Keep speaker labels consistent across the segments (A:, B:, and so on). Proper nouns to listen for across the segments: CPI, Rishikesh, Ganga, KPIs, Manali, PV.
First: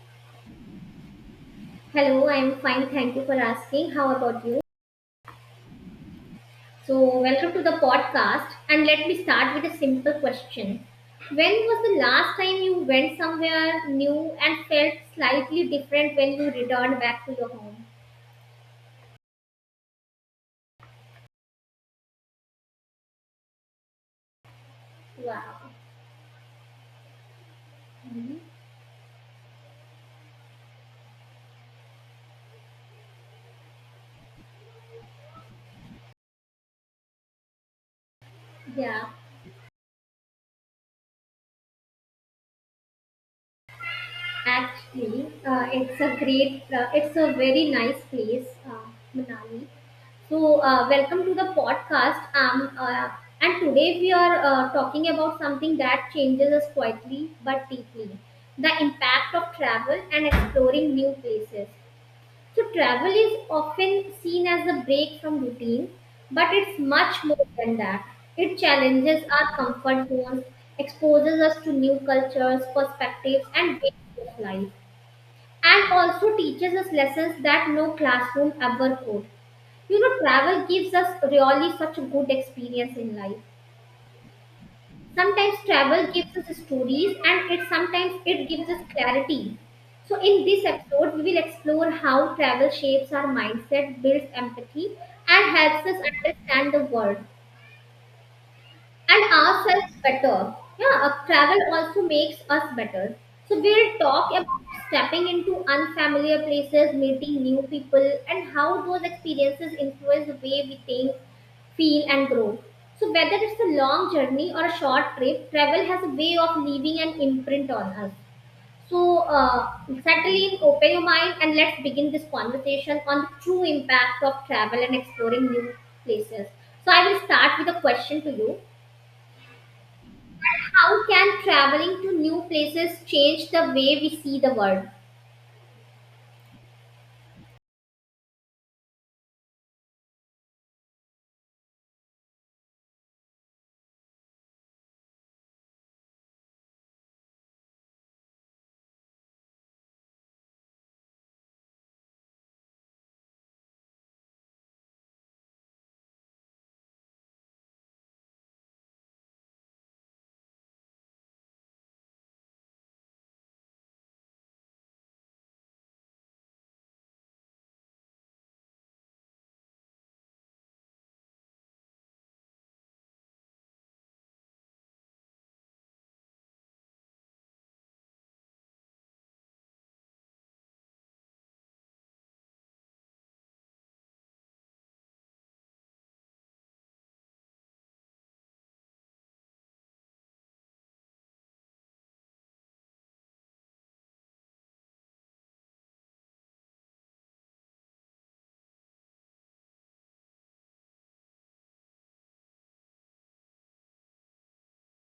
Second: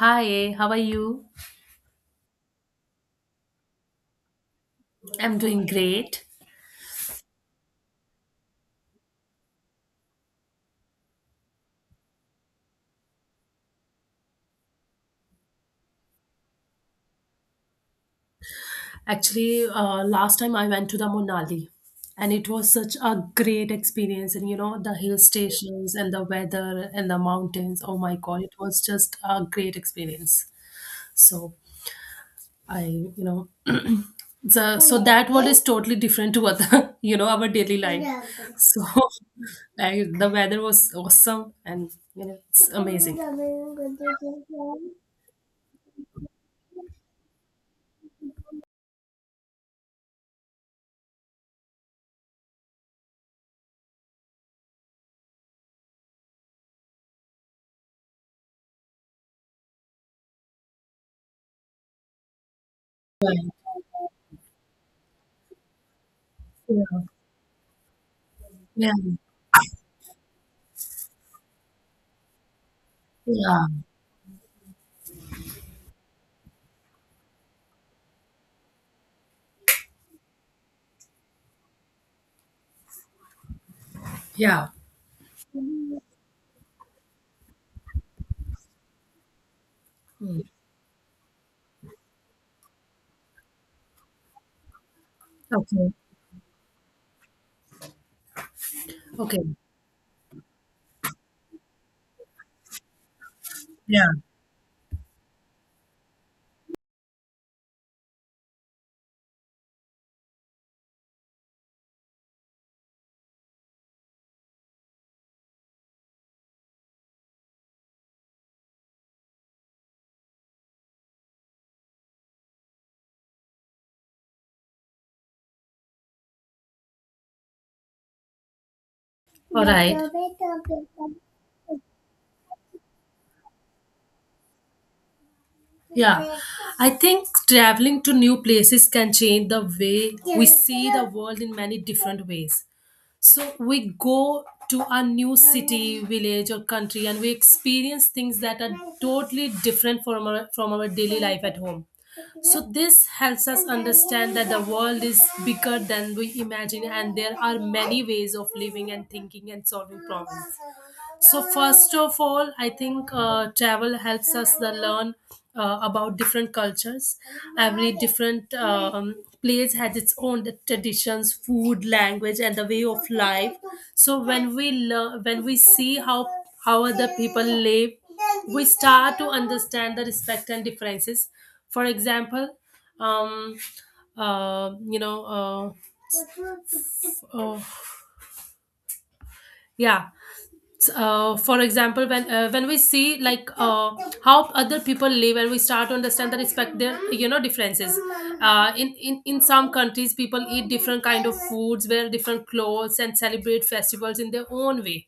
A: Hi, how are you?
B: Hello, I'm fine. Thank you for asking. How about you?
A: I'm doing great.
B: So, welcome to the podcast. And let me start with a simple question. When was the last time you went somewhere new and felt slightly different when you returned back to your home?
A: Actually, last time I went to the Monali, and it was such a great experience. And the hill
B: Wow.
A: stations and the weather and the mountains. Oh my
B: Mhm.
A: God, it was just a great experience. So I, so that one is totally different to other. Our daily life. So
B: Yeah.
A: like, the weather was awesome, and, it's amazing. Yeah,
B: Actually, it's a great, it's a very nice place, Manali. So, welcome to the podcast. And today we are talking about something that changes us quietly but deeply, the impact of travel and exploring new places. So, travel is often seen as a break from routine, but it's much more than that. It
A: yeah,
B: challenges our comfort zones, exposes us to new cultures, perspectives, and ways of life, and also teaches us lessons that no classroom ever could. You know, travel gives us really such a good experience in life.
A: yeah. Yeah.
B: Sometimes travel gives us stories, and it sometimes it gives us clarity. So in this episode, we will explore how travel shapes our mindset, builds empathy, and helps
A: Okay.
B: us understand the world and
A: Okay.
B: ourselves better. Yeah, travel also makes us better. So we'll
A: Yeah.
B: talk about stepping into unfamiliar places, meeting new people, and how those experiences influence the way we think, feel, and grow. So whether it's a long journey or a short trip, travel has a way of leaving an imprint on us. So settle in, open your mind, and let's begin this conversation on the true impact of travel and exploring new places. So I will start with a question to you:
A: All right.
B: how can traveling to new places change the way we see the world?
A: Yeah. I think traveling to new places can change the way we see the world in many different ways. So we go to a new city, village, or country, and we experience things that are totally different from our daily life at home. So this helps us understand that the world is bigger than we imagine, and there are many ways of living and thinking and solving problems. So first of all, I think travel helps us to learn about different cultures. Every different place has its own traditions, food, language, and the way of life. So when we see how other people live, we start to understand the respect and differences. For example, um, uh, you know, uh, f- oh, yeah, for example, when we see, like, how other people live, and we start to understand and respect their differences, in some countries people eat different kind of foods, wear different clothes, and celebrate festivals in their own way.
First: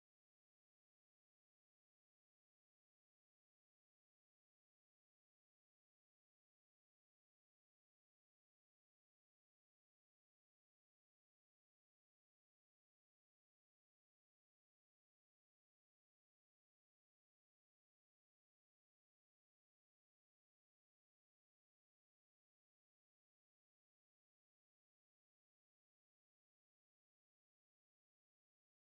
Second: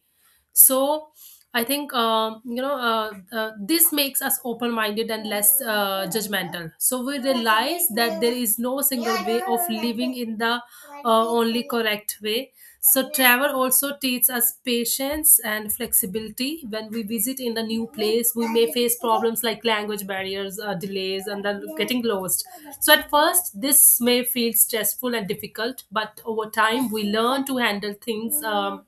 A: So I think, this makes us open minded and less judgmental, so we realize that there is no single way of living in the only correct way. So travel also teaches us patience and flexibility. When we visit in a new place, we may face problems like language barriers, delays, and then getting lost. So at first this may feel stressful and difficult, but over time we learn to handle things, um,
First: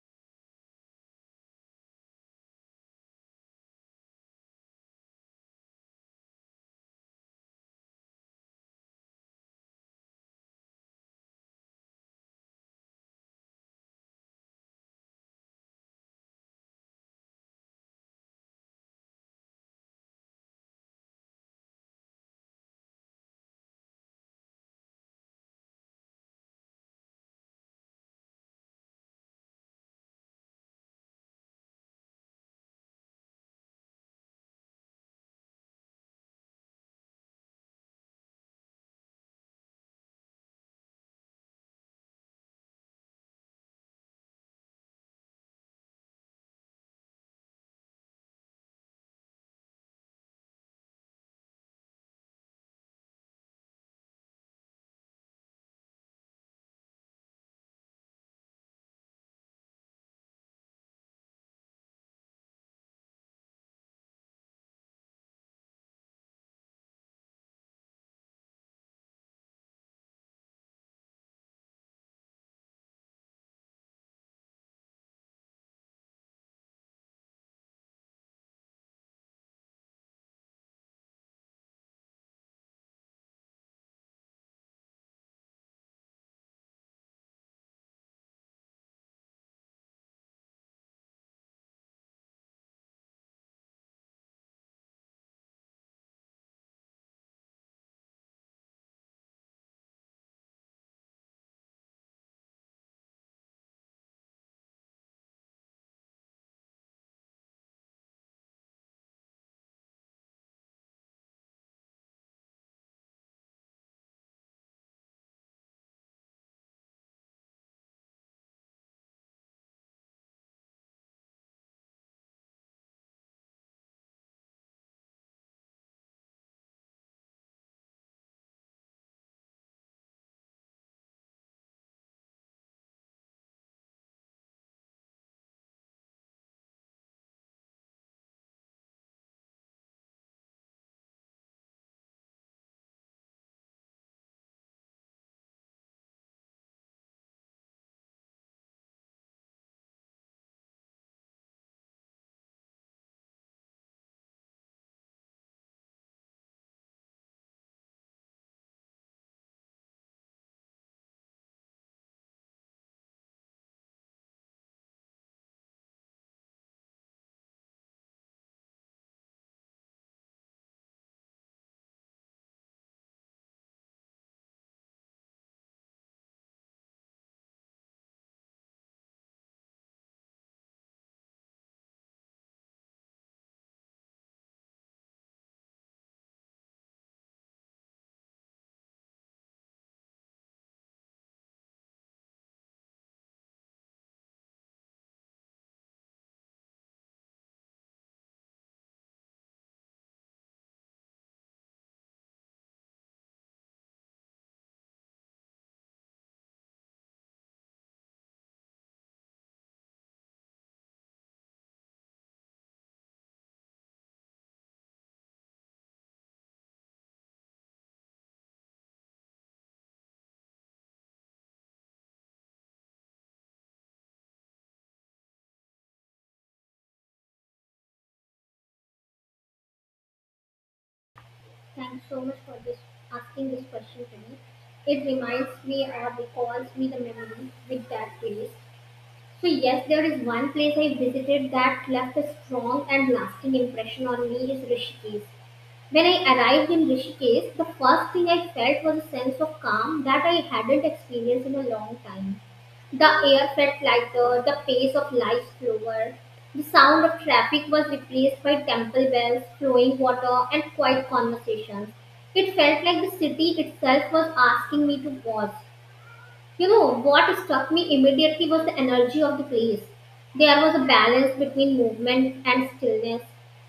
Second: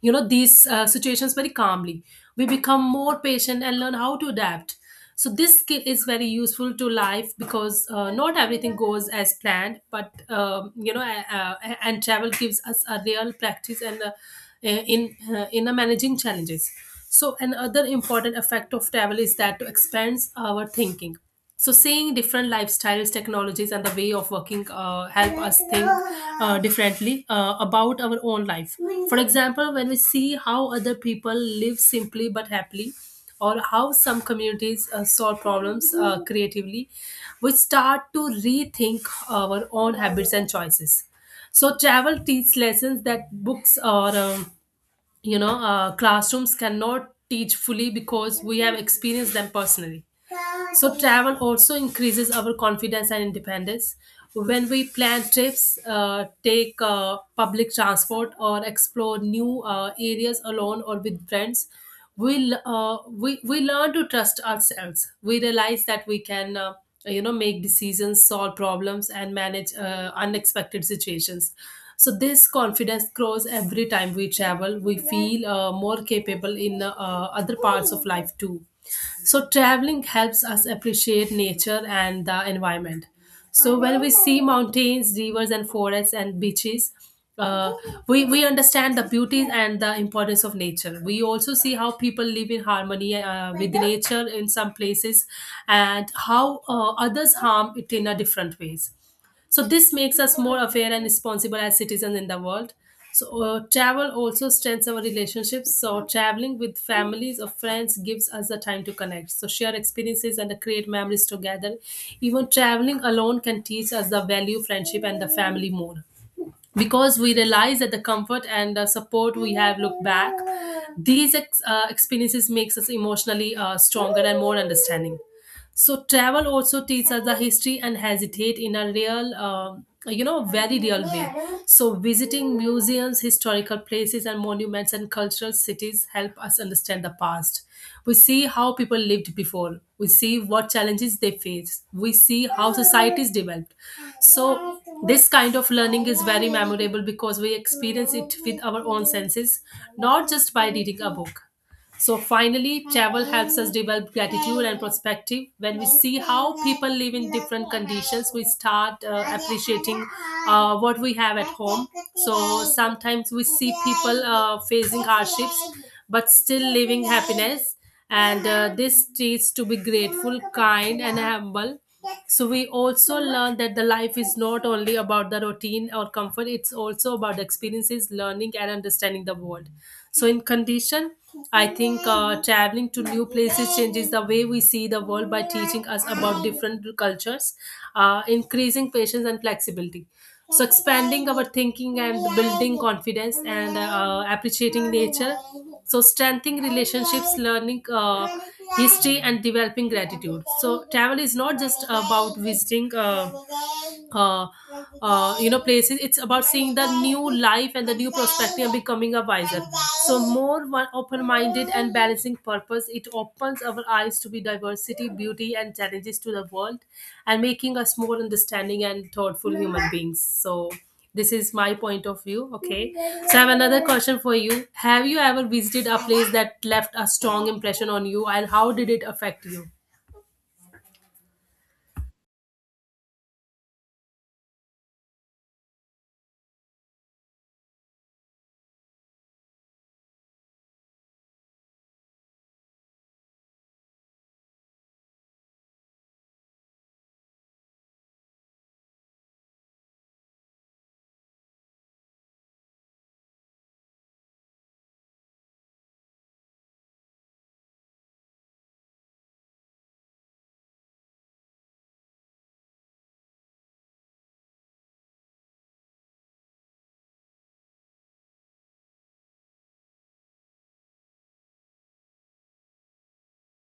A: you know these situations, very calmly. We become more patient and learn how to adapt. So this skill is very useful to life, because not everything goes as planned, but and travel gives us a real practice, and in managing challenges. So another important effect of travel is that to expands our thinking. So seeing different lifestyles, technologies, and the way of working help us think differently about our own life. For example, when we see how other people live simply but happily, or how some communities solve problems creatively, we start to rethink our own habits and choices. So travel teaches lessons that books or classrooms cannot teach fully because we have experienced them personally. So travel also increases our confidence and independence. When we plan trips, take public transport, or explore new areas alone or with friends, we learn to trust ourselves. We realize that we can, make decisions, solve problems, and manage unexpected situations. So this confidence grows every time we travel. We feel more capable in other parts of life too. So traveling helps us appreciate nature and the environment. So when we see mountains, rivers, and forests and beaches, uh, we understand the beauty and the importance of nature. We also see how people live in harmony with nature in some places, and how others harm it in a different ways. So this makes us more aware and responsible as citizens in the world. So travel also strengthens our relationships. So traveling with families or friends gives us the time to connect. So share experiences and create memories together. Even traveling alone can teach us the value, friendship, and the family more. Because we realize that the comfort and the support we have look back, these experiences makes us emotionally stronger and more understanding. So travel also teaches us the history and hesitate in a real, very real way. So visiting museums, historical places, and monuments and cultural cities help us understand the past. We see how people lived before. We see what challenges they faced. We see how societies developed. So this kind of learning is very memorable because we experience it with our own senses, not just by reading a book. So finally, travel helps us develop gratitude and perspective. When we see how people live in different conditions, we start appreciating what we have at home. So sometimes we see people facing hardships but still living happiness. And this teaches to be grateful, kind, and humble. So we also learn that the life is not only about the routine or comfort; it's also about the experiences, learning, and understanding the world. So, in condition, I think traveling to new places changes the way we see the world by teaching us about different cultures, increasing patience and flexibility, so expanding our thinking and building confidence, and appreciating nature, so strengthening relationships, learning history, and developing gratitude. So travel is not just about visiting uh, places. It's about seeing the new life and the new perspective and becoming a wiser, so more one open-minded and balancing purpose. It opens our eyes to be diversity, beauty, and challenges to the world, and making us more understanding and thoughtful human beings. So this is my point of view. Okay. So I have another question for you. Have you ever visited a place that left a strong impression on you, and how did it affect you?
B: Thanks so much for this asking this question to me. It reminds me or recalls me the memory with that place. So yes, there is one place I visited that left a strong and lasting impression on me is Rishikesh. When I arrived in Rishikesh, the first thing I felt was a sense of calm that I hadn't experienced in a long time. The air felt lighter, the pace of life slower. The sound of traffic was replaced by temple bells, flowing water, and quiet conversations. It felt like the city itself was asking me to pause. You know, what struck me immediately was the energy of the place. There was a balance between movement and stillness.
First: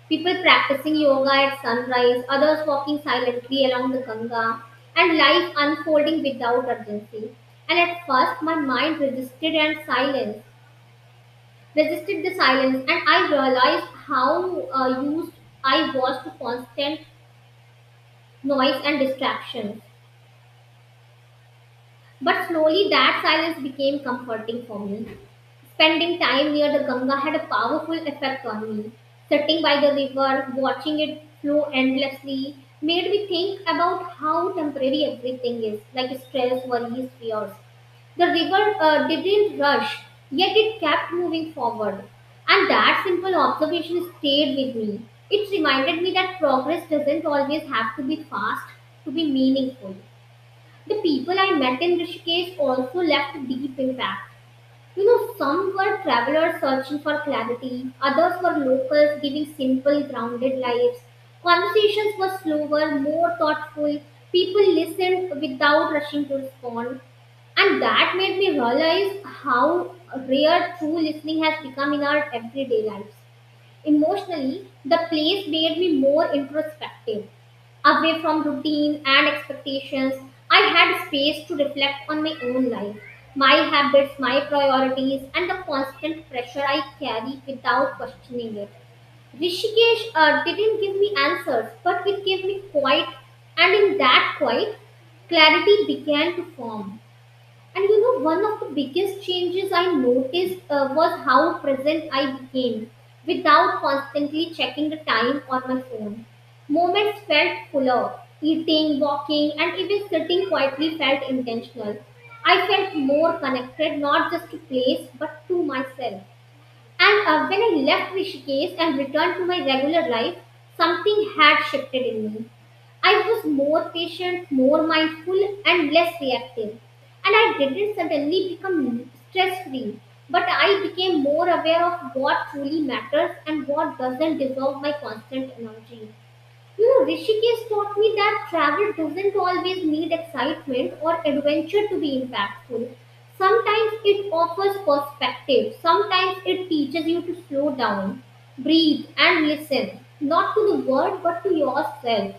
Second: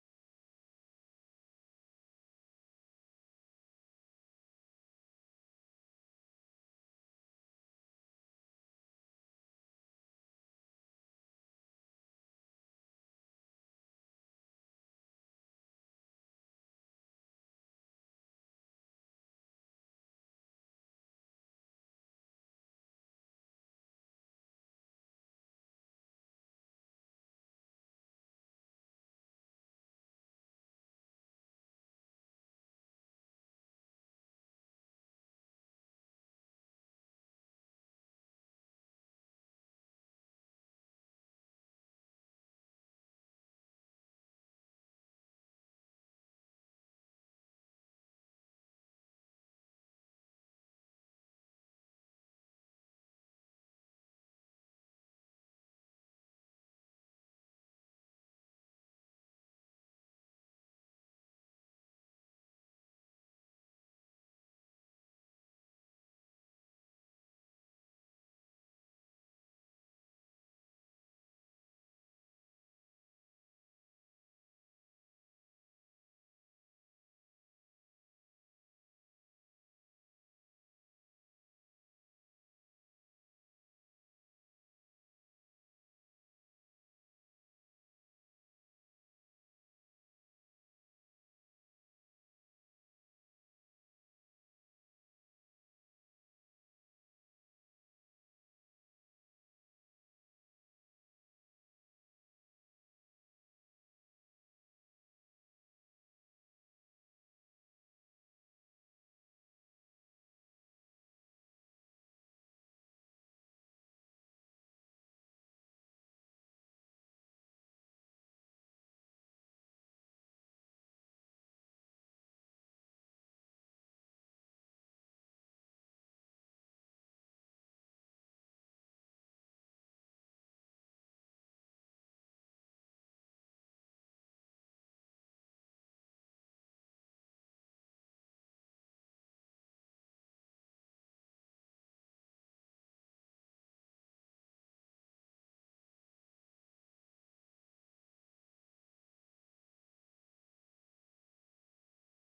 B: People practicing yoga at sunrise, others walking silently along the Ganga, and life unfolding without urgency. And at first, my mind resisted and silence, resisted the silence, and I realized how used I was to constant noise and distractions. But slowly that silence became comforting for me. Spending time near the Ganga had a powerful effect on me. Sitting by the river, watching it flow endlessly, made me think about how temporary everything is, like stress, worries, fears. The river didn't rush, yet it kept moving forward. And that simple observation stayed with me. It reminded me that progress doesn't always have to be fast to be meaningful. The people I met in Rishikesh also left a deep impact. You know, some were travelers searching for clarity, others were locals giving simple, grounded lives. Conversations were slower, more thoughtful. People listened without rushing to respond. And that made me realize how rare true listening has become in our everyday lives. Emotionally, the place made me more introspective. Away from routine and expectations, I had space to reflect on my own life, my habits, my priorities, and the constant pressure I carry without questioning it. Rishikesh didn't give me answers, but it gave me quiet, and in that quiet, clarity began to form. And you know, one of the biggest changes I noticed was how present I became without constantly checking the time on my phone. Moments felt fuller. Eating, walking, and even sitting quietly felt intentional. I felt more connected not just to place but to myself. And when I left Rishikesh and returned to my regular life, something had shifted in me. I was more patient, more mindful, and less reactive. And I didn't suddenly become stress free, but I became more aware of what truly matters and what doesn't deserve my constant energy. You know, Rishikesh taught me that travel doesn't always need excitement or adventure to be impactful. Sometimes it offers perspective, sometimes it teaches you to slow down, breathe, and listen, not to the world but to yourself.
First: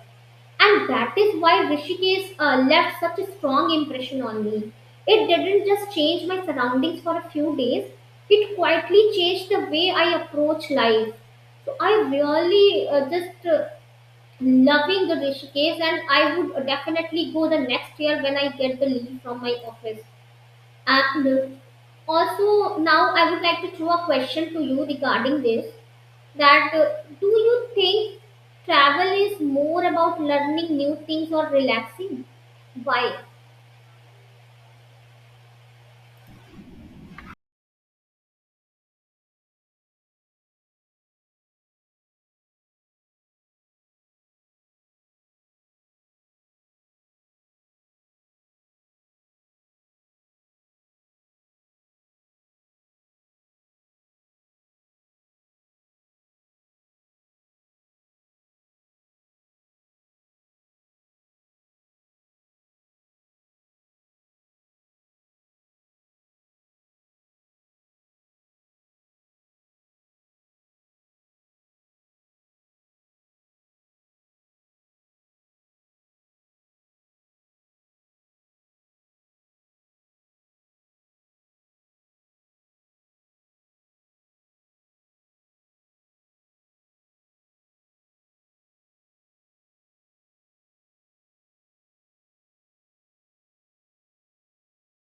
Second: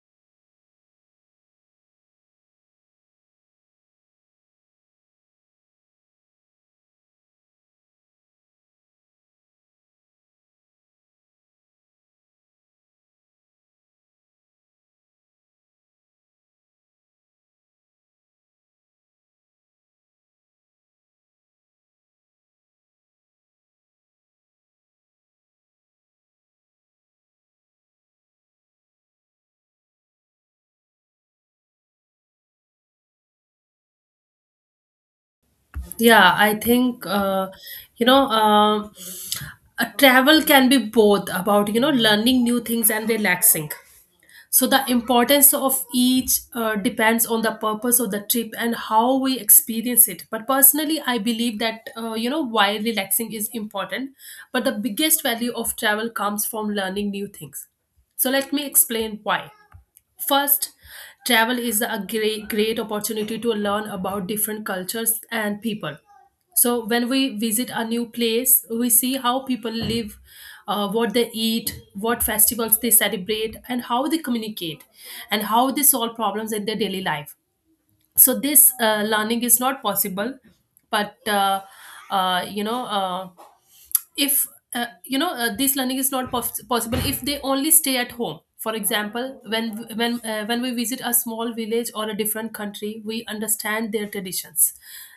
B: And that is why Rishikesh left such a strong impression on me. It didn't just change my surroundings for a few days, it quietly changed the way I approach life. So I really just loving the Rishikesh, and I would definitely go the next year when I get the leave from my office. And Also, now I would like to throw a question to you regarding this. That do you think travel is more about learning new things or relaxing? Why?
A: Yeah, I think, you know. um travel can be both about learning new things and relaxing. So the importance of each depends on the purpose of the trip and how we experience it. But personally, I believe that, while relaxing is important, but the biggest value of travel comes from learning new things. So let me explain why. First, travel is a great, great opportunity to learn about different cultures and people. So, when we visit a new place, we see how people live, what they eat, what festivals they celebrate, and how they communicate, and how they solve problems in their daily life. So, this learning is not possible, but uh, you know. Uh, if this learning is not possible if they only stay at home. For example, when we visit a small village or a different country, we understand their traditions,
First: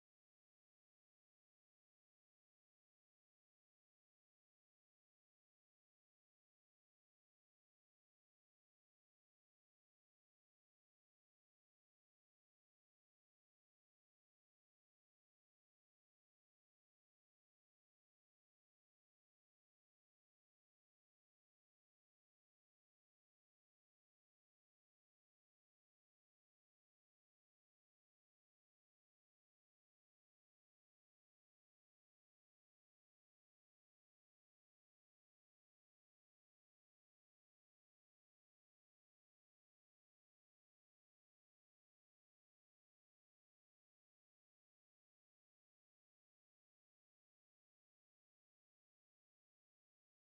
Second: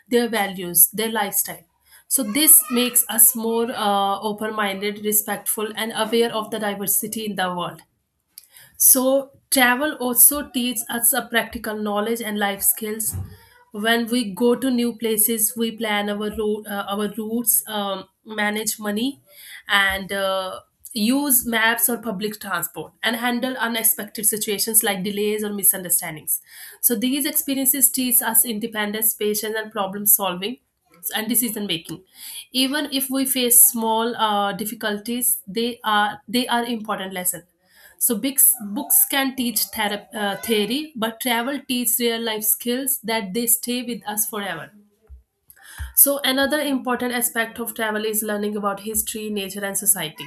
A: their values, their lifestyle. So this makes us more open minded, respectful, and aware of the diversity in the world. So, travel also teaches us a practical knowledge and life skills. When we go to new places, we plan our routes, manage money, and use maps or public transport, and handle unexpected situations like delays or misunderstandings. So, these experiences teach us independence, patience, and problem solving and decision making, even if we face small difficulties. They are important lesson. So books can teach theory, but travel teaches real life skills that they stay with us forever. So another important aspect of travel is learning about history, nature, and society.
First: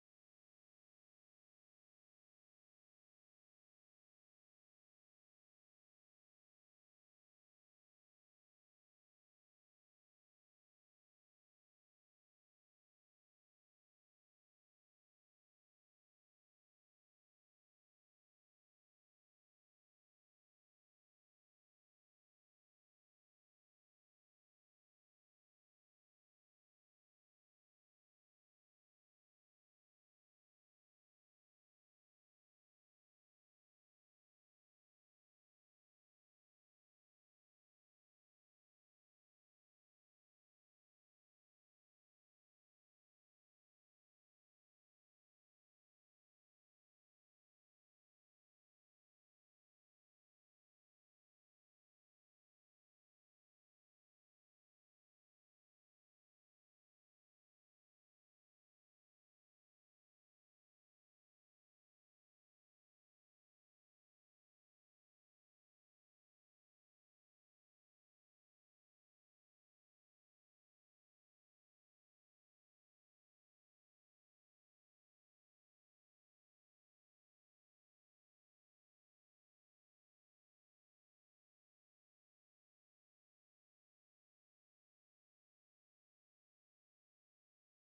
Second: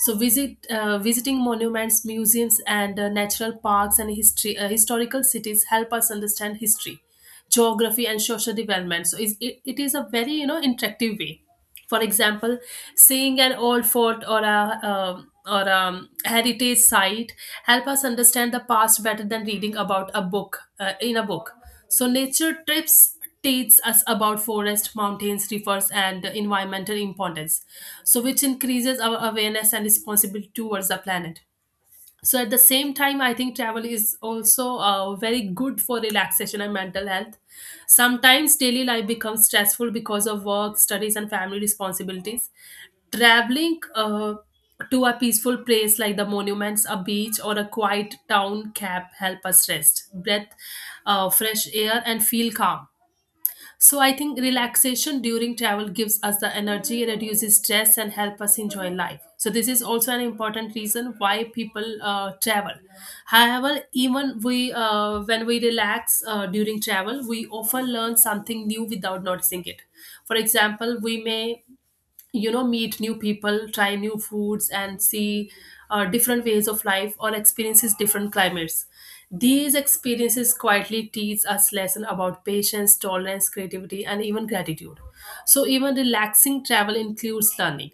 A: So visiting monuments, museums, and natural parks and history historical cities help us understand history, geography, and social development. So it is a very, interactive way. For example, seeing an old fort or a heritage site help us understand the past better than reading about a book, in a book. So nature trips teach us about forest, mountains, rivers, and environmental importance, so which increases our awareness and responsibility towards the planet. So at the same time, I think travel is also very good for relaxation and mental health. Sometimes daily life becomes stressful because of work, studies, and family responsibilities. Traveling to a peaceful place like the monuments, a beach, or a quiet town can help us rest, breath fresh air, and feel calm. So I think relaxation during travel gives us the energy, reduces stress, and help us enjoy life. So this is also an important reason why people travel. However, even we when we relax during travel, we often learn something new without noticing it. For example, we may meet new people, try new foods, and see different ways of life or experiences different climates. These experiences quietly teach us lesson about patience, tolerance, creativity, and even gratitude. So even relaxing travel includes learning.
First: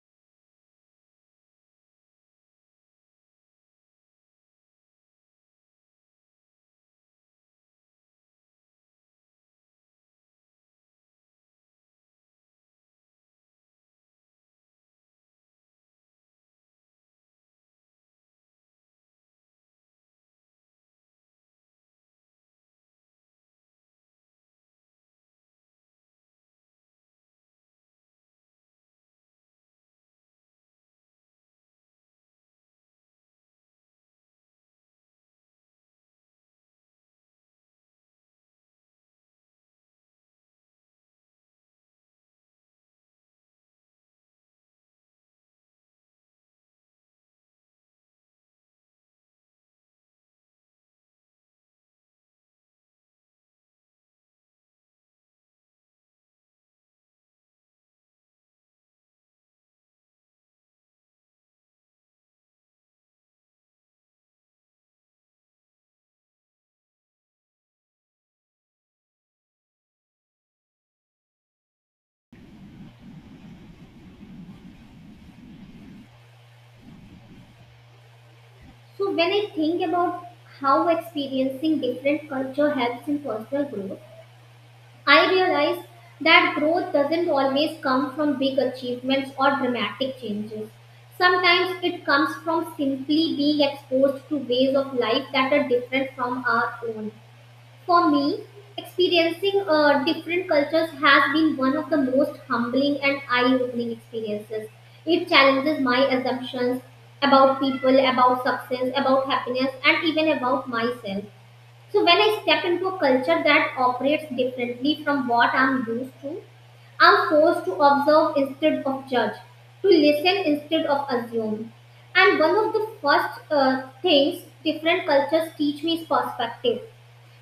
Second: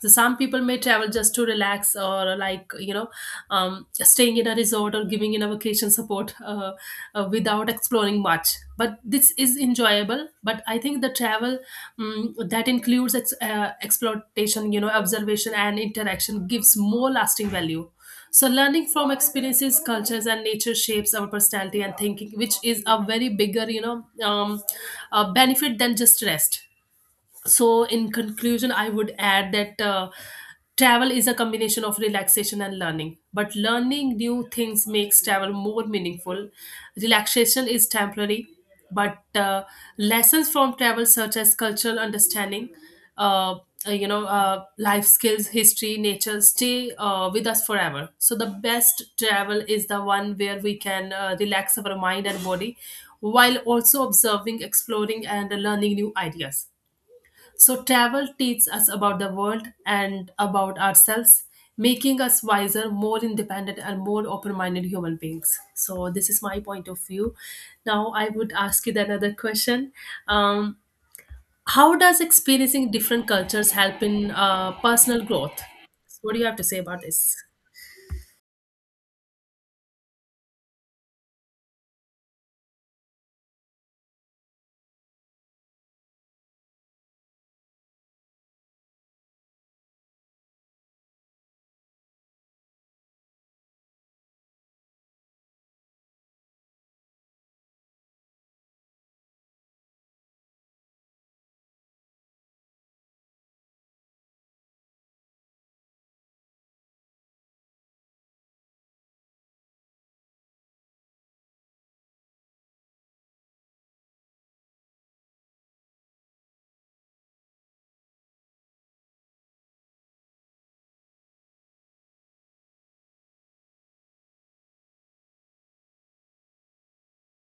A: So some people may travel just to relax or staying in a resort or giving in a vacation support without exploring much. But this is enjoyable, but I think the travel that includes exploitation, observation, and interaction gives more lasting value. So learning from experiences, cultures, and nature shapes our personality and thinking, which is a very bigger benefit than just rest. So in conclusion, I would add that travel is a combination of relaxation and learning, but learning new things makes travel more meaningful. Relaxation is temporary, but lessons from travel such as cultural understanding, uh, life skills, history, nature stay with us forever. So the best travel is the one where we can relax our mind and body while also observing, exploring, and learning new ideas. So travel teaches us about the world and about ourselves, making us wiser, more independent, and more open minded human beings. So this is my point of view. Now, I would ask you the another question. um, How does experiencing different cultures help in personal growth? So what do you have to say about this?
B: So when I think about how experiencing different culture helps in personal growth, I realize that growth doesn't always come from big achievements or dramatic changes. Sometimes it comes from simply being exposed to ways of life that are different from our own. For me, experiencing different cultures has been one of the most humbling and eye opening experiences. It challenges my assumptions about people, about success, about happiness, and even about myself. So when I step into a culture that operates differently from what I'm used to, I'm forced to observe instead of judge, to listen instead of assume. And one of the first things different cultures teach me is perspective.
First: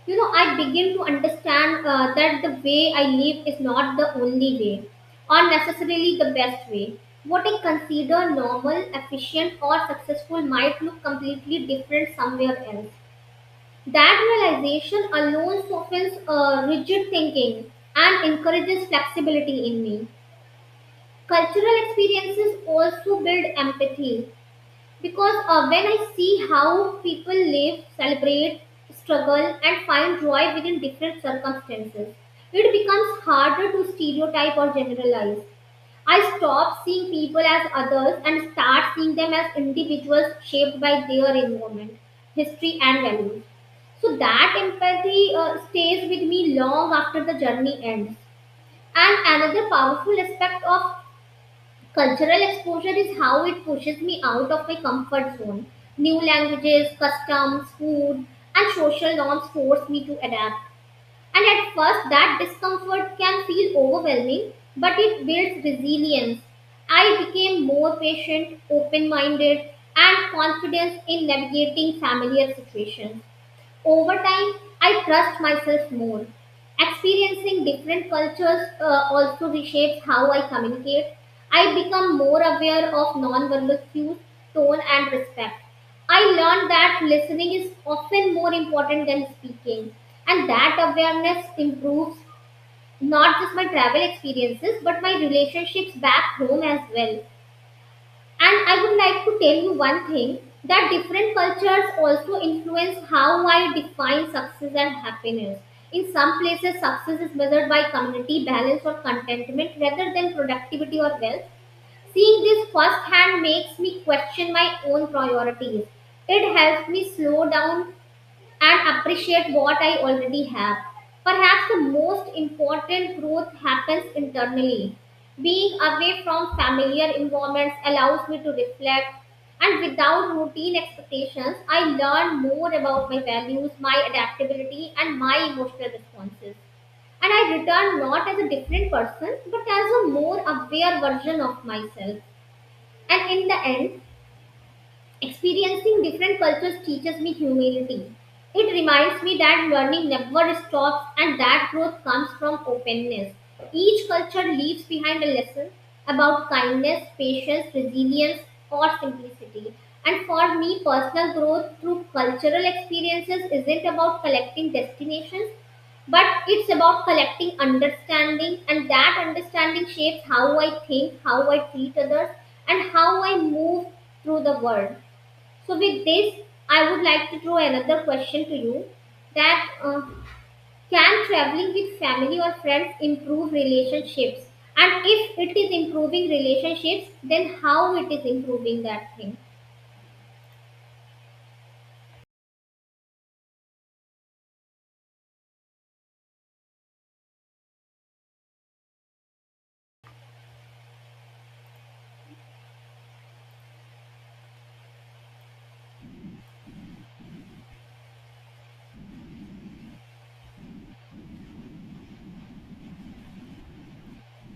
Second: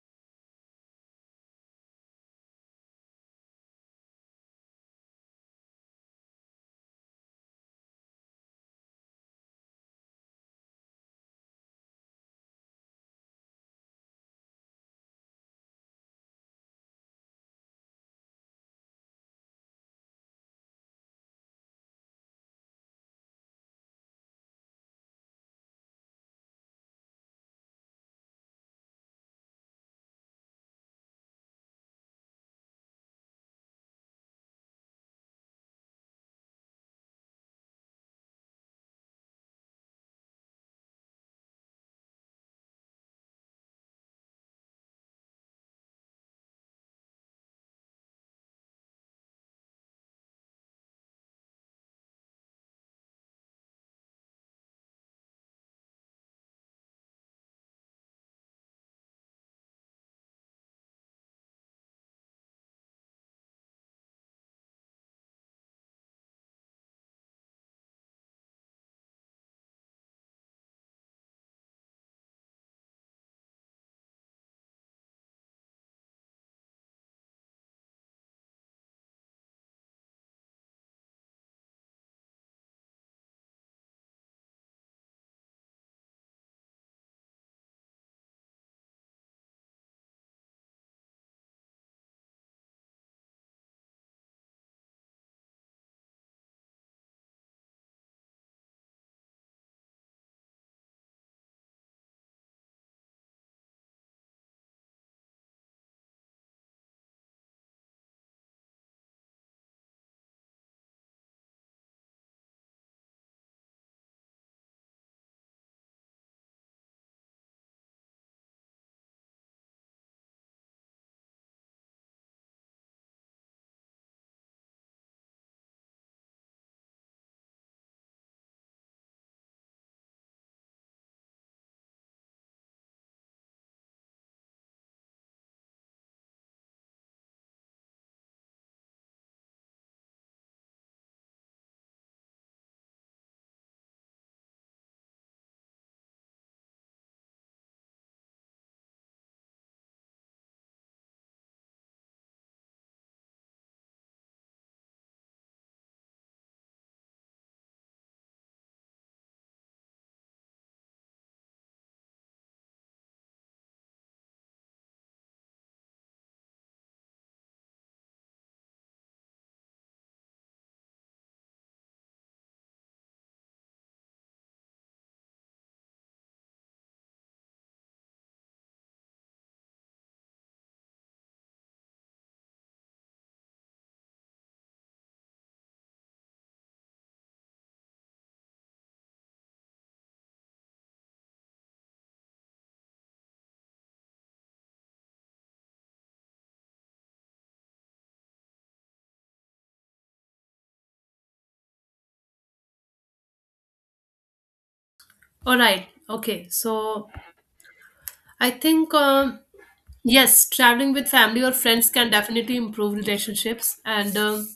B: You know, I begin to understand that the way I live is not the only way or necessarily the best way. What I consider normal, efficient, or successful might look completely different somewhere else. That realization alone softens rigid thinking and encourages flexibility in me. Cultural experiences also build empathy because when I see how people live, celebrate, struggle, and find joy within different circumstances, it becomes harder to stereotype or generalize. I stopped seeing people as others and start seeing them as individuals shaped by their environment, history, and values. So that empathy stays with me long after the journey ends. And another powerful aspect of cultural exposure is how it pushes me out of my comfort zone. New languages, customs, food, and social norms force me to adapt, and at first, that discomfort can feel overwhelming, but it builds resilience. I became more patient, open minded, and confident in navigating familiar situations. Over time, I trust myself more. Experiencing different cultures also reshapes how I communicate. I become more aware of non-verbal cues, tone, and respect. I learned that listening is often more important than speaking, and that awareness improves not just my travel experiences but my relationships back home as well. And I would like to tell you one thing that different cultures also influence how I define success and happiness. In some places, success is measured by community balance or contentment rather than productivity or wealth. Seeing this firsthand makes me question my own priorities. It helps me slow down and appreciate what I already have. Perhaps the most important growth happens internally. Being away from familiar environments allows me to reflect, and without routine expectations, I learn more about my values, my adaptability, and my emotional responses. And I return not as a different person, but as a more aware version of myself. And in the end, experiencing different cultures teaches me humility. It reminds me that learning never stops and that growth comes from openness. Each culture leaves behind a lesson about kindness, patience, resilience, or simplicity. And for me, personal growth through cultural experiences isn't about collecting destinations, but it's about collecting understanding, and that understanding shapes how I think, how I treat others, and how I move through the world. So, with this, I would like to throw another question to you, that can traveling with family or friends improve relationships? And if it is improving relationships, then how it is improving that thing?
A: All right. Okay. So I think, yes, traveling with family or friends can definitely improve relationships, and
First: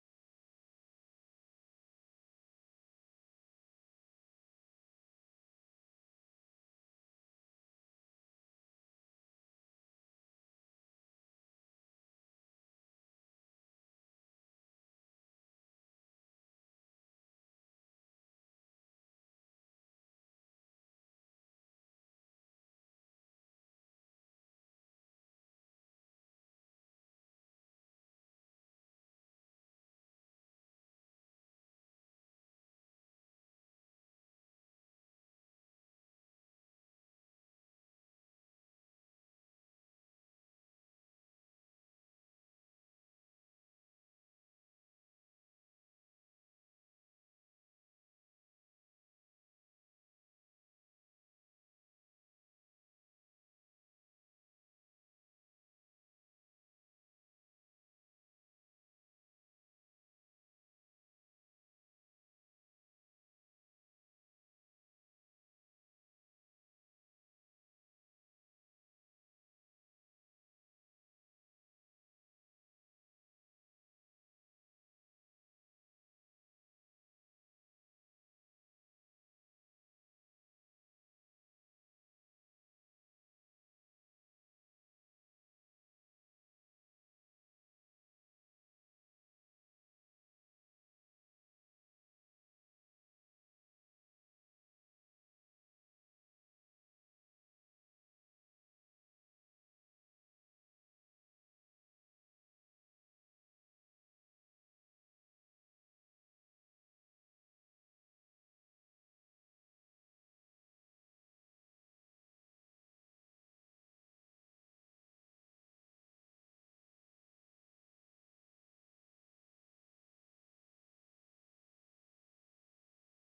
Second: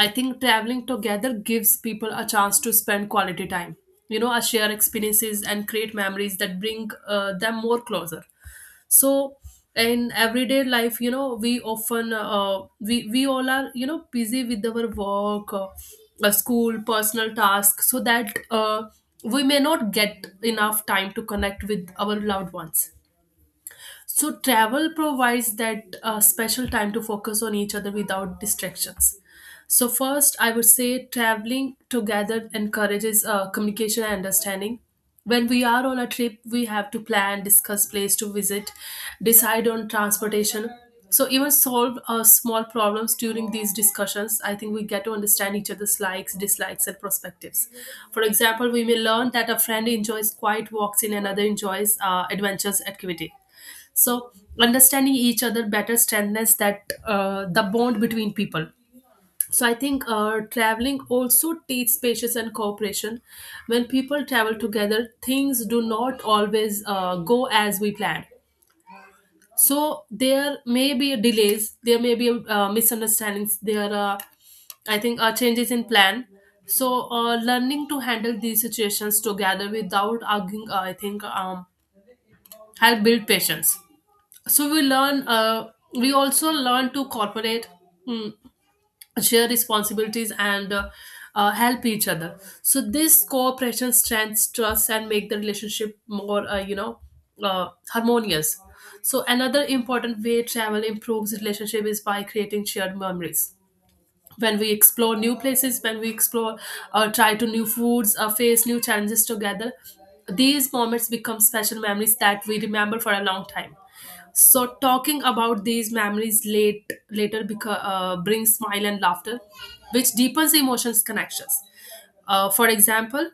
A: I think traveling together gives people a chance to spend quality time, you know, a share experiences and create memories that bring them more closer. So in everyday life, you know, we often we all are, you know, busy with our work, school, personal tasks, so that we may not get enough time to connect with our loved ones. So travel provides that special time to focus on each other without distractions. So first, I would say traveling together encourages communication and understanding. When we are on a trip, we have to plan, discuss place to visit, decide on transportation. So even solve small problems during these discussions. I think we get to understand each other's likes, dislikes, and perspectives. For example, we may learn that a friend enjoys quiet walks in another enjoys adventurous activity. So understanding each other better strengthens that the bond between people. So I think, traveling also teaches patience and cooperation. When people travel together, things do not always go as we planned. So there may be delays, there may be misunderstandings, there are, I think, changes in plan. So learning to handle these situations together without arguing, I think, help build patience. So we learn, we also learn to cooperate, mm, share responsibilities, and help each other. So this cooperation strengthens trust and make the relationship more, harmonious. So another important way travel improves relationship is by creating shared memories. When we explore new places, when we explore or try to new foods or face new challenges together, these moments become special memories that we remember for a long time. So talking about these memories later because brings smile and laughter, which deepens emotions connections. For example,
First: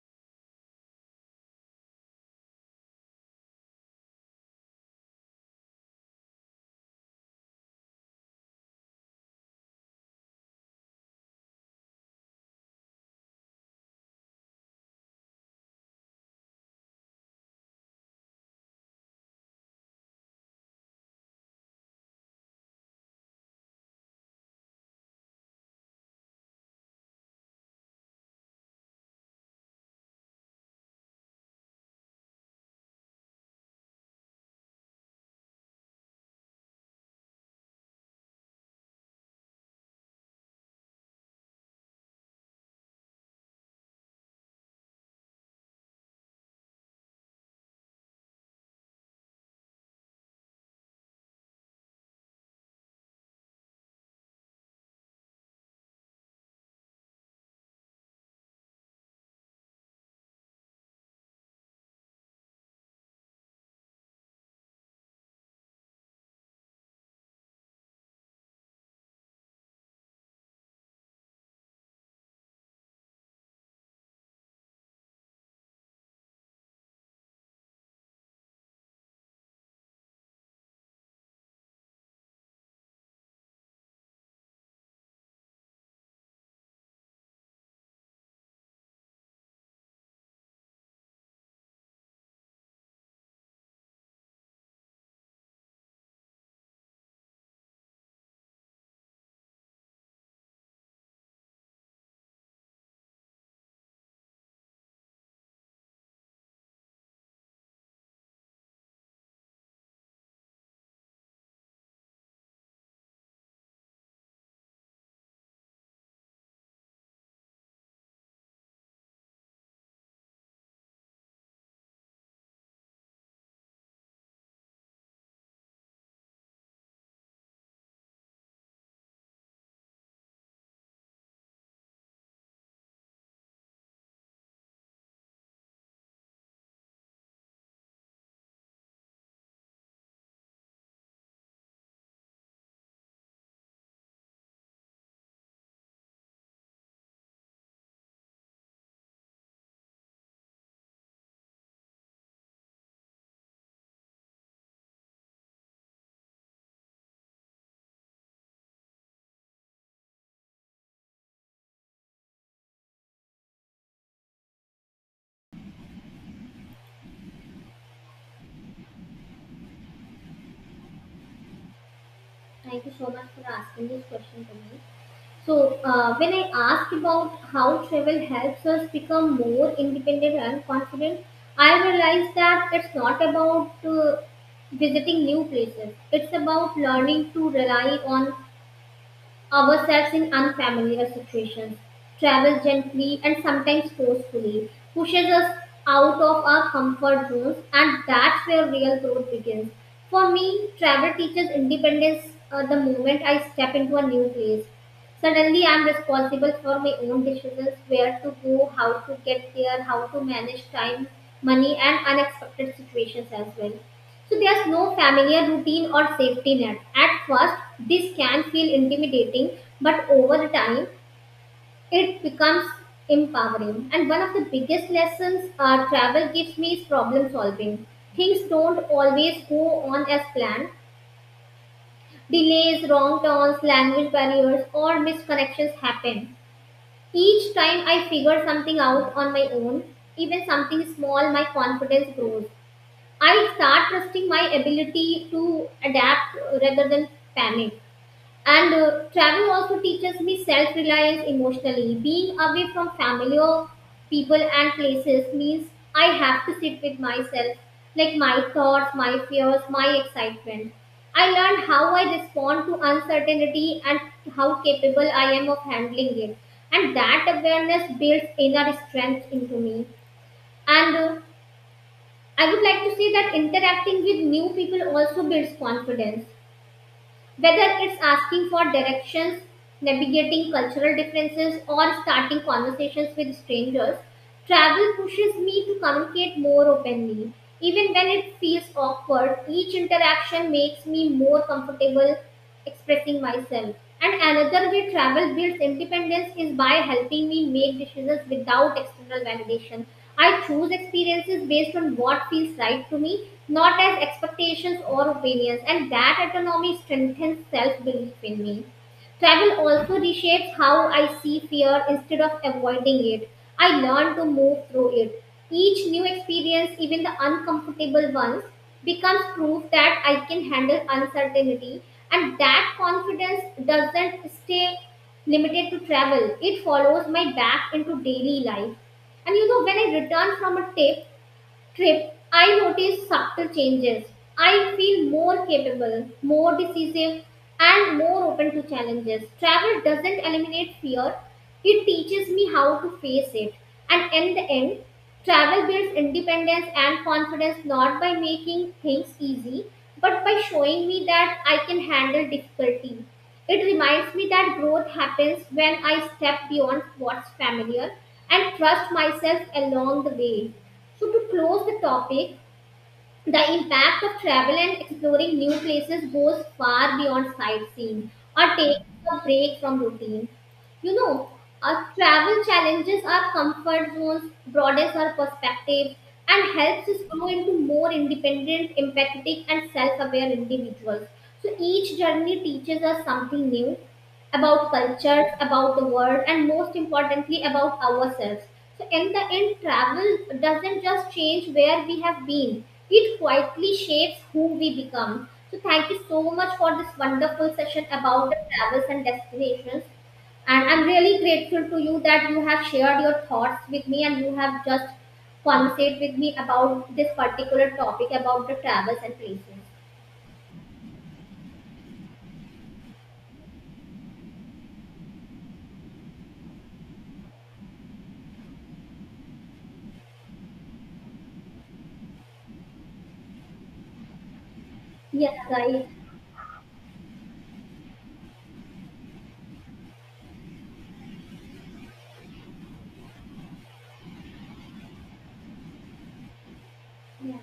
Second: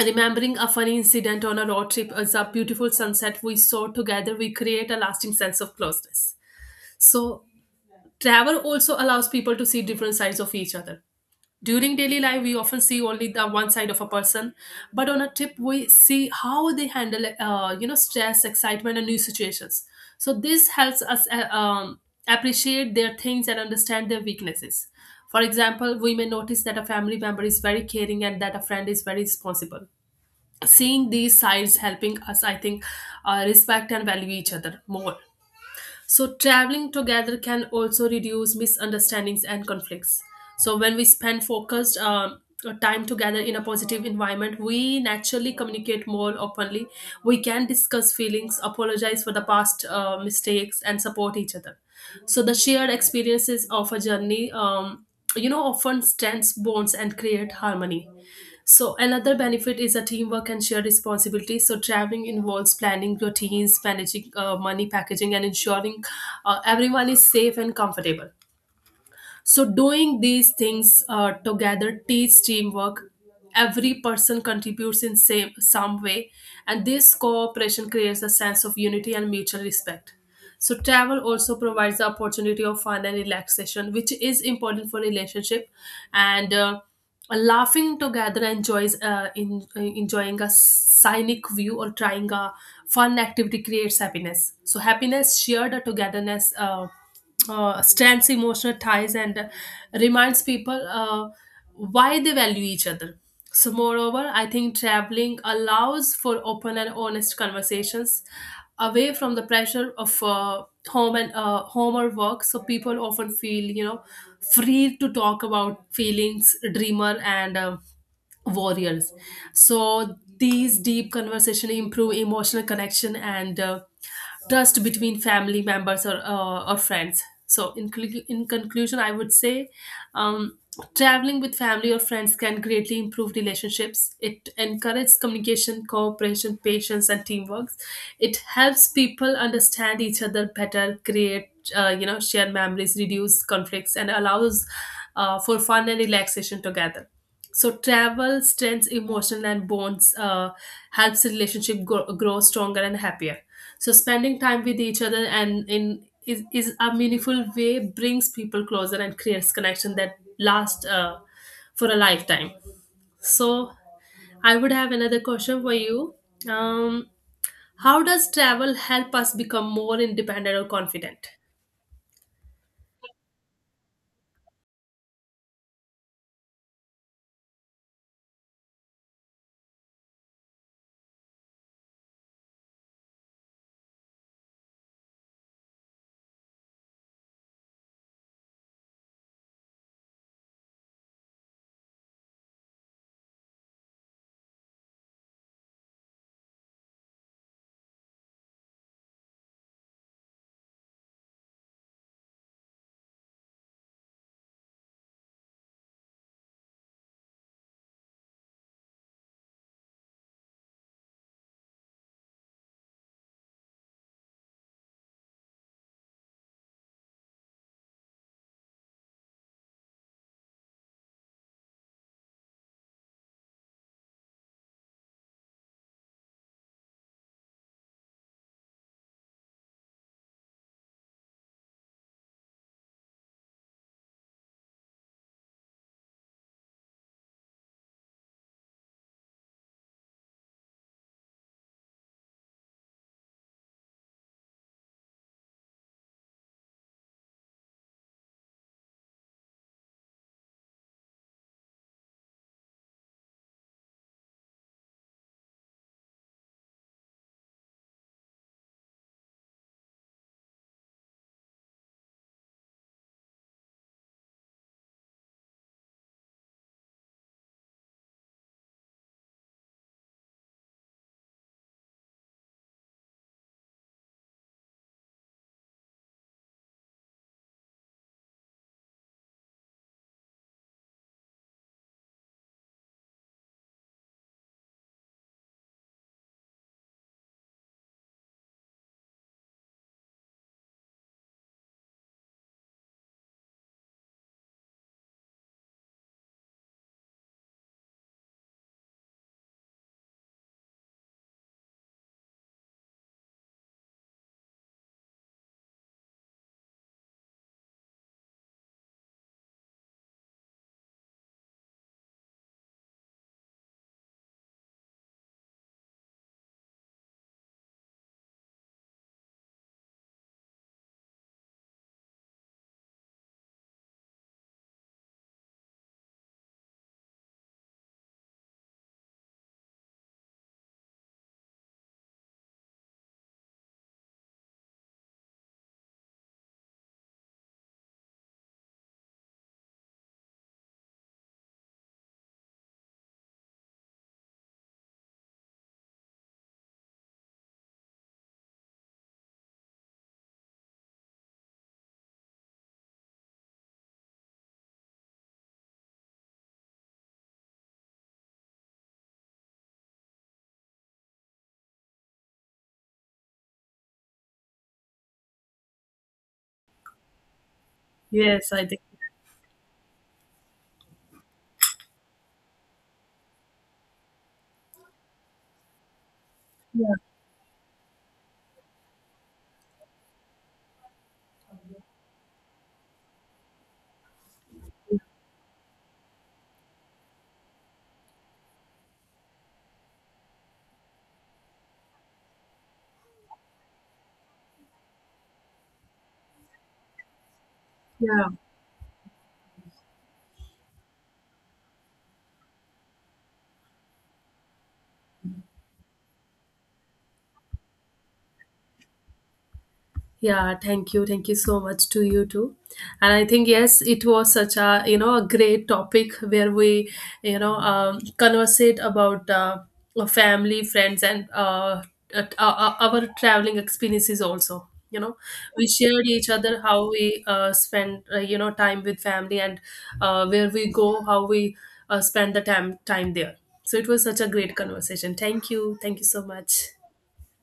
A: remembering a funny incident on a road trip as a beautiful sunset we saw together, we create a lasting sense of closeness. So travel also allows people to see different sides of each other. During daily life, we often see only the one side of a person, but on a trip, we see how they handle, stress, excitement, and new situations. So this helps us appreciate their things and understand their weaknesses. For example, we may notice that a family member is very caring and that a friend is very responsible. Seeing these sides helping us, I think, respect and value each other more. So traveling together can also reduce misunderstandings and conflicts. So when we spend focused time together in a positive environment, we naturally communicate more openly. We can discuss feelings, apologize for the past mistakes, and support each other. So the shared experiences of a journey, often strengthens bonds and create harmony. So another benefit is a teamwork and shared responsibility. So traveling involves planning routines, managing money, packaging, and ensuring everyone is safe and comfortable. So doing these things together teach teamwork. Every person contributes in some way, and this cooperation creates a sense of unity and mutual respect. So travel also provides the opportunity of fun and relaxation, which is important for relationship. And laughing together enjoys enjoying a scenic view or trying a fun activity creates happiness. So happiness shared or togetherness strengths emotional ties and reminds people why they value each other. So moreover, I think traveling allows for open and honest conversations away from the pressure of home or work. So people often feel, you know, free to talk about feelings, dreamer, and warriors. So these deep conversation improve emotional connection and trust between family members or friends. So in conclusion, I would say, Um, traveling with family or friends can greatly improve relationships. It encourages communication, cooperation, patience, and teamwork. It helps people understand each other better, create, share memories, reduce conflicts, and allows for fun and relaxation together. So travel strengthens emotional and bonds, helps relationship grow stronger and happier. So spending time with each other and in is a meaningful way brings people closer and creates connection that last for a lifetime. So I would have another question for you. um, how does travel help us become more independent or confident?
B: Thank you so much for asking this question to me. So, when I asked about how travel helps us become more independent and confident, I realized that it's not about visiting new places. It's about learning to rely on ourselves in unfamiliar situations. Travels gently and sometimes forcefully, pushes us out of our comfort zones, and that's where real growth begins. For me, travel teaches independence the moment I step into a new place. Suddenly, I'm responsible for my own decisions: where to go, how to get there, how to manage time, money, and unexpected situations as well. So there's no familiar routine or safety net. At first, this can feel intimidating, but over time, it becomes empowering. And one of the biggest lessons travel gives me is problem solving. Things don't always go on as planned. Delays, wrong turns, language barriers, or misconnections happen. Each time I figure something out on my own, even something small, my confidence grows. I start trusting my ability to adapt rather than panic. And travel also teaches me self reliance emotionally. Being away from family or people and places means I have to sit with myself, like my thoughts, my fears, my excitement. I learned how I respond to uncertainty and how capable I am of handling it. And that awareness builds inner strength into me. And I would like to say that interacting with new people also builds confidence. Whether it's asking for directions, navigating cultural differences, or starting conversations with strangers, travel pushes me to communicate more openly. Even when it feels awkward, each interaction makes me more comfortable expressing myself. And another way travel builds independence is by helping me make decisions without external validation. I choose experiences based on what feels right to me, not as expectations or opinions, and that autonomy strengthens self belief in me. Travel also reshapes how I see fear instead of avoiding it. I learn to move through it. Each new experience, even the uncomfortable ones, becomes proof that I can handle uncertainty, and that confidence doesn't stay limited to travel. It follows my back into daily life. And you know, when I return from a trip, I notice subtle changes. I feel more capable, more decisive, and more open to challenges. Travel doesn't eliminate fear, it teaches me how to face it. And in the end, travel builds independence and confidence not by making things easy, but by showing me that I can handle difficulty. It reminds me that growth happens when I step beyond what's familiar and trust myself along the way. So, to close the topic, the impact of travel and exploring new places goes far beyond sightseeing
A: Yes,
B: or
A: I think.
B: taking a break from routine. You know, our travel challenges our comfort zones, broadens our perspectives, and helps us grow into more independent, empathetic, and self aware individuals. So, each journey teaches us something new about cultures, about the world, and most importantly, about ourselves. So, in the end, travel doesn't just change where we have been, it quietly shapes who we become. So, thank you so much for this wonderful session
A: Yeah.
B: about the travels and destinations. And I'm really grateful to you that you have shared your thoughts with me and you have just conversate with me about this particular topic about the travels and places.
A: Yeah, thank you. Thank you so much to you too. And I think, yes, it was such a, you know, a great topic where we, you know, conversate about our family, friends, and our traveling experiences also. You know,
B: Yes,
A: we
B: guys.
A: shared each other how we spend, time with family and where we go, how we spend the time there. So it was such a great conversation. Thank you. Thank you so much.
B: Yeah.